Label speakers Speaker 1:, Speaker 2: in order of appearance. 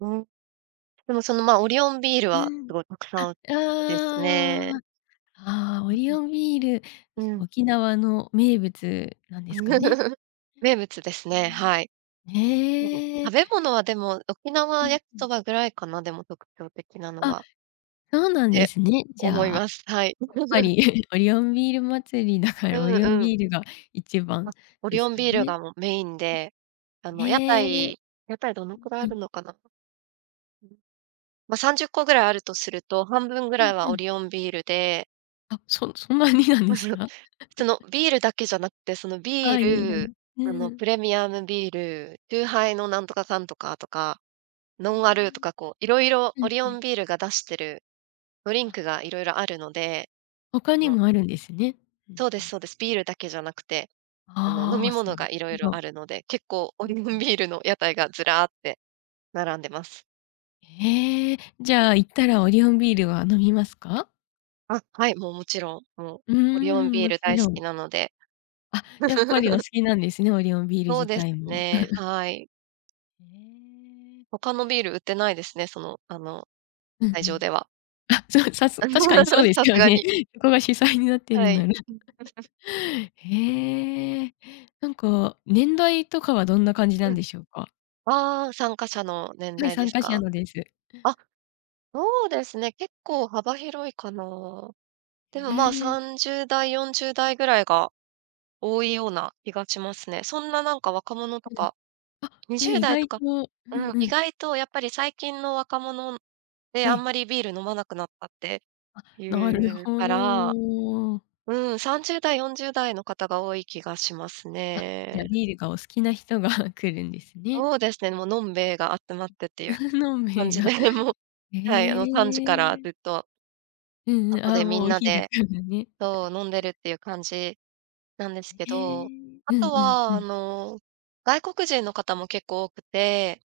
Speaker 1: うん。でもそのまあ、オリオンビール
Speaker 2: う
Speaker 1: はす
Speaker 2: ん、
Speaker 1: ごいたく
Speaker 2: あ、
Speaker 1: さ
Speaker 2: あ
Speaker 1: ん売ってですね。
Speaker 2: あああああああ。ああ、
Speaker 1: うん、
Speaker 2: オリオ ンビール、
Speaker 1: うん。
Speaker 2: 沖縄の名物なんですかね？
Speaker 1: 名物ですね、はい。そう、
Speaker 2: へ
Speaker 1: 食
Speaker 2: え。
Speaker 1: べ物はでも、沖
Speaker 2: う
Speaker 1: 縄
Speaker 2: ん
Speaker 1: 焼き
Speaker 2: う
Speaker 1: そ
Speaker 2: ん。
Speaker 1: ばぐらいかな、でも特徴的なの
Speaker 2: あ、
Speaker 1: は。
Speaker 2: そうな
Speaker 1: っ
Speaker 2: んで
Speaker 1: て
Speaker 2: すね。じ
Speaker 1: 思い
Speaker 2: ゃあ、
Speaker 1: ます。はい。
Speaker 2: やっぱ り、オリオンビール祭りだか
Speaker 1: う
Speaker 2: ら、オ
Speaker 1: ん
Speaker 2: リオン
Speaker 1: うん。
Speaker 2: ビールが一番
Speaker 1: あ、オ
Speaker 2: で
Speaker 1: リ
Speaker 2: す
Speaker 1: オン
Speaker 2: か
Speaker 1: ビール
Speaker 2: ね？
Speaker 1: がもうメインで、あ
Speaker 2: うん。
Speaker 1: の、屋
Speaker 2: へえ、
Speaker 1: 台屋台どのくらい
Speaker 2: う
Speaker 1: あ
Speaker 2: んうん。
Speaker 1: るのかな。ま、30個ぐらいあるとすると、半分ぐら
Speaker 2: うん
Speaker 1: い
Speaker 2: う
Speaker 1: はオ
Speaker 2: ん。
Speaker 1: リオンビールで
Speaker 2: あ、そそんなになんです か？
Speaker 1: その ビールだけじゃなくて、その
Speaker 2: あ
Speaker 1: ビー
Speaker 2: あ、色々。
Speaker 1: ル、
Speaker 2: う
Speaker 1: あ
Speaker 2: ー
Speaker 1: の、
Speaker 2: ん。
Speaker 1: プレミアムビール、チューハ イのなんとかかんとかとか、ノ
Speaker 2: へ
Speaker 1: ンアルと
Speaker 2: え。
Speaker 1: か、こう、色々
Speaker 2: う
Speaker 1: オ
Speaker 2: ん
Speaker 1: リ
Speaker 2: う
Speaker 1: オ
Speaker 2: ん。
Speaker 1: ンビールが出してるドリン
Speaker 2: あ
Speaker 1: クが色々あるので、
Speaker 2: 他
Speaker 1: あ
Speaker 2: に
Speaker 1: の
Speaker 2: もあるんですね。ふん
Speaker 1: そうで
Speaker 2: ふ
Speaker 1: す
Speaker 2: ん。
Speaker 1: そうです。ビールだけじゃなくて、あの、飲
Speaker 2: あ
Speaker 1: み
Speaker 2: あ、そ、
Speaker 1: 物
Speaker 2: な
Speaker 1: が
Speaker 2: る
Speaker 1: 色
Speaker 2: ほ
Speaker 1: 々
Speaker 2: ど。
Speaker 1: あるので、結構
Speaker 2: う
Speaker 1: オ
Speaker 2: ん
Speaker 1: リオ
Speaker 2: う
Speaker 1: ン
Speaker 2: ん。
Speaker 1: ビールの屋台がずらーって並んでます。
Speaker 2: へえ、じゃあ行ったらオリオンビールは飲みますか？
Speaker 1: あ、はい、もうもちろん。もう
Speaker 2: うー
Speaker 1: オリオン
Speaker 2: ん、
Speaker 1: ビー
Speaker 2: も
Speaker 1: ル
Speaker 2: ち
Speaker 1: 大好
Speaker 2: ろん。
Speaker 1: きなので。
Speaker 2: あ、やっぱりお好 きなんですね、オリオンビール
Speaker 1: そう
Speaker 2: 自
Speaker 1: です
Speaker 2: 体も。
Speaker 1: ね。はい。
Speaker 2: ええ。
Speaker 1: 他のビール売ってないですね、その、あの
Speaker 2: うん
Speaker 1: 会
Speaker 2: う
Speaker 1: 場
Speaker 2: ん。
Speaker 1: では。
Speaker 2: あ、じゃあ、さす、確かにそう です
Speaker 1: さす
Speaker 2: よ
Speaker 1: が
Speaker 2: ね。
Speaker 1: に
Speaker 2: そこが主催になってる
Speaker 1: は
Speaker 2: んな
Speaker 1: い。
Speaker 2: ら、へえ。なんか年代とかはどんな感じな
Speaker 1: う
Speaker 2: ん
Speaker 1: ん。
Speaker 2: でしょうか？
Speaker 1: ああ、参加者の年
Speaker 2: はい、
Speaker 1: 代で
Speaker 2: 参
Speaker 1: す
Speaker 2: 加者
Speaker 1: か？
Speaker 2: のです。
Speaker 1: あ、そうですね、結構幅広いかな。でもまあ、
Speaker 2: へえ。
Speaker 1: 30代、40代ぐらいが多いような気がしますね。そんななんか若者と
Speaker 2: うんうん。
Speaker 1: か、
Speaker 2: あ、
Speaker 1: に
Speaker 2: ええ、
Speaker 1: じゅう
Speaker 2: 意
Speaker 1: だいと
Speaker 2: 外
Speaker 1: か、
Speaker 2: と、う
Speaker 1: う
Speaker 2: ん
Speaker 1: ん、
Speaker 2: う
Speaker 1: 意
Speaker 2: ん。
Speaker 1: 外とやっぱり最近の若者って
Speaker 2: え
Speaker 1: あん
Speaker 2: え。
Speaker 1: まりビール飲まなくなったって
Speaker 2: あ、
Speaker 1: い
Speaker 2: なる
Speaker 1: う
Speaker 2: ほ
Speaker 1: から。
Speaker 2: ど。
Speaker 1: うん、30代、40代の方が多い気がします
Speaker 2: あ、じ
Speaker 1: ね。
Speaker 2: ゃ、ビールがお好きな人が来るんですね。
Speaker 1: そうですね、もう飲兵衛が集まってっていう、
Speaker 2: 飲兵
Speaker 1: 感
Speaker 2: 衛
Speaker 1: じ
Speaker 2: が。
Speaker 1: でもう、
Speaker 2: へ
Speaker 1: はい、あの3時から
Speaker 2: え。
Speaker 1: ずっと
Speaker 2: うんうん、
Speaker 1: 外
Speaker 2: あ
Speaker 1: で
Speaker 2: あ、
Speaker 1: み
Speaker 2: もう
Speaker 1: ん
Speaker 2: お
Speaker 1: な
Speaker 2: 昼か
Speaker 1: で
Speaker 2: らね。
Speaker 1: そう、飲んで るっていう感じなんですけ
Speaker 2: へ
Speaker 1: ど、
Speaker 2: え、
Speaker 1: あ
Speaker 2: うんう
Speaker 1: と
Speaker 2: んう
Speaker 1: は、あ
Speaker 2: ん。
Speaker 1: の、外国人の方も結構多くて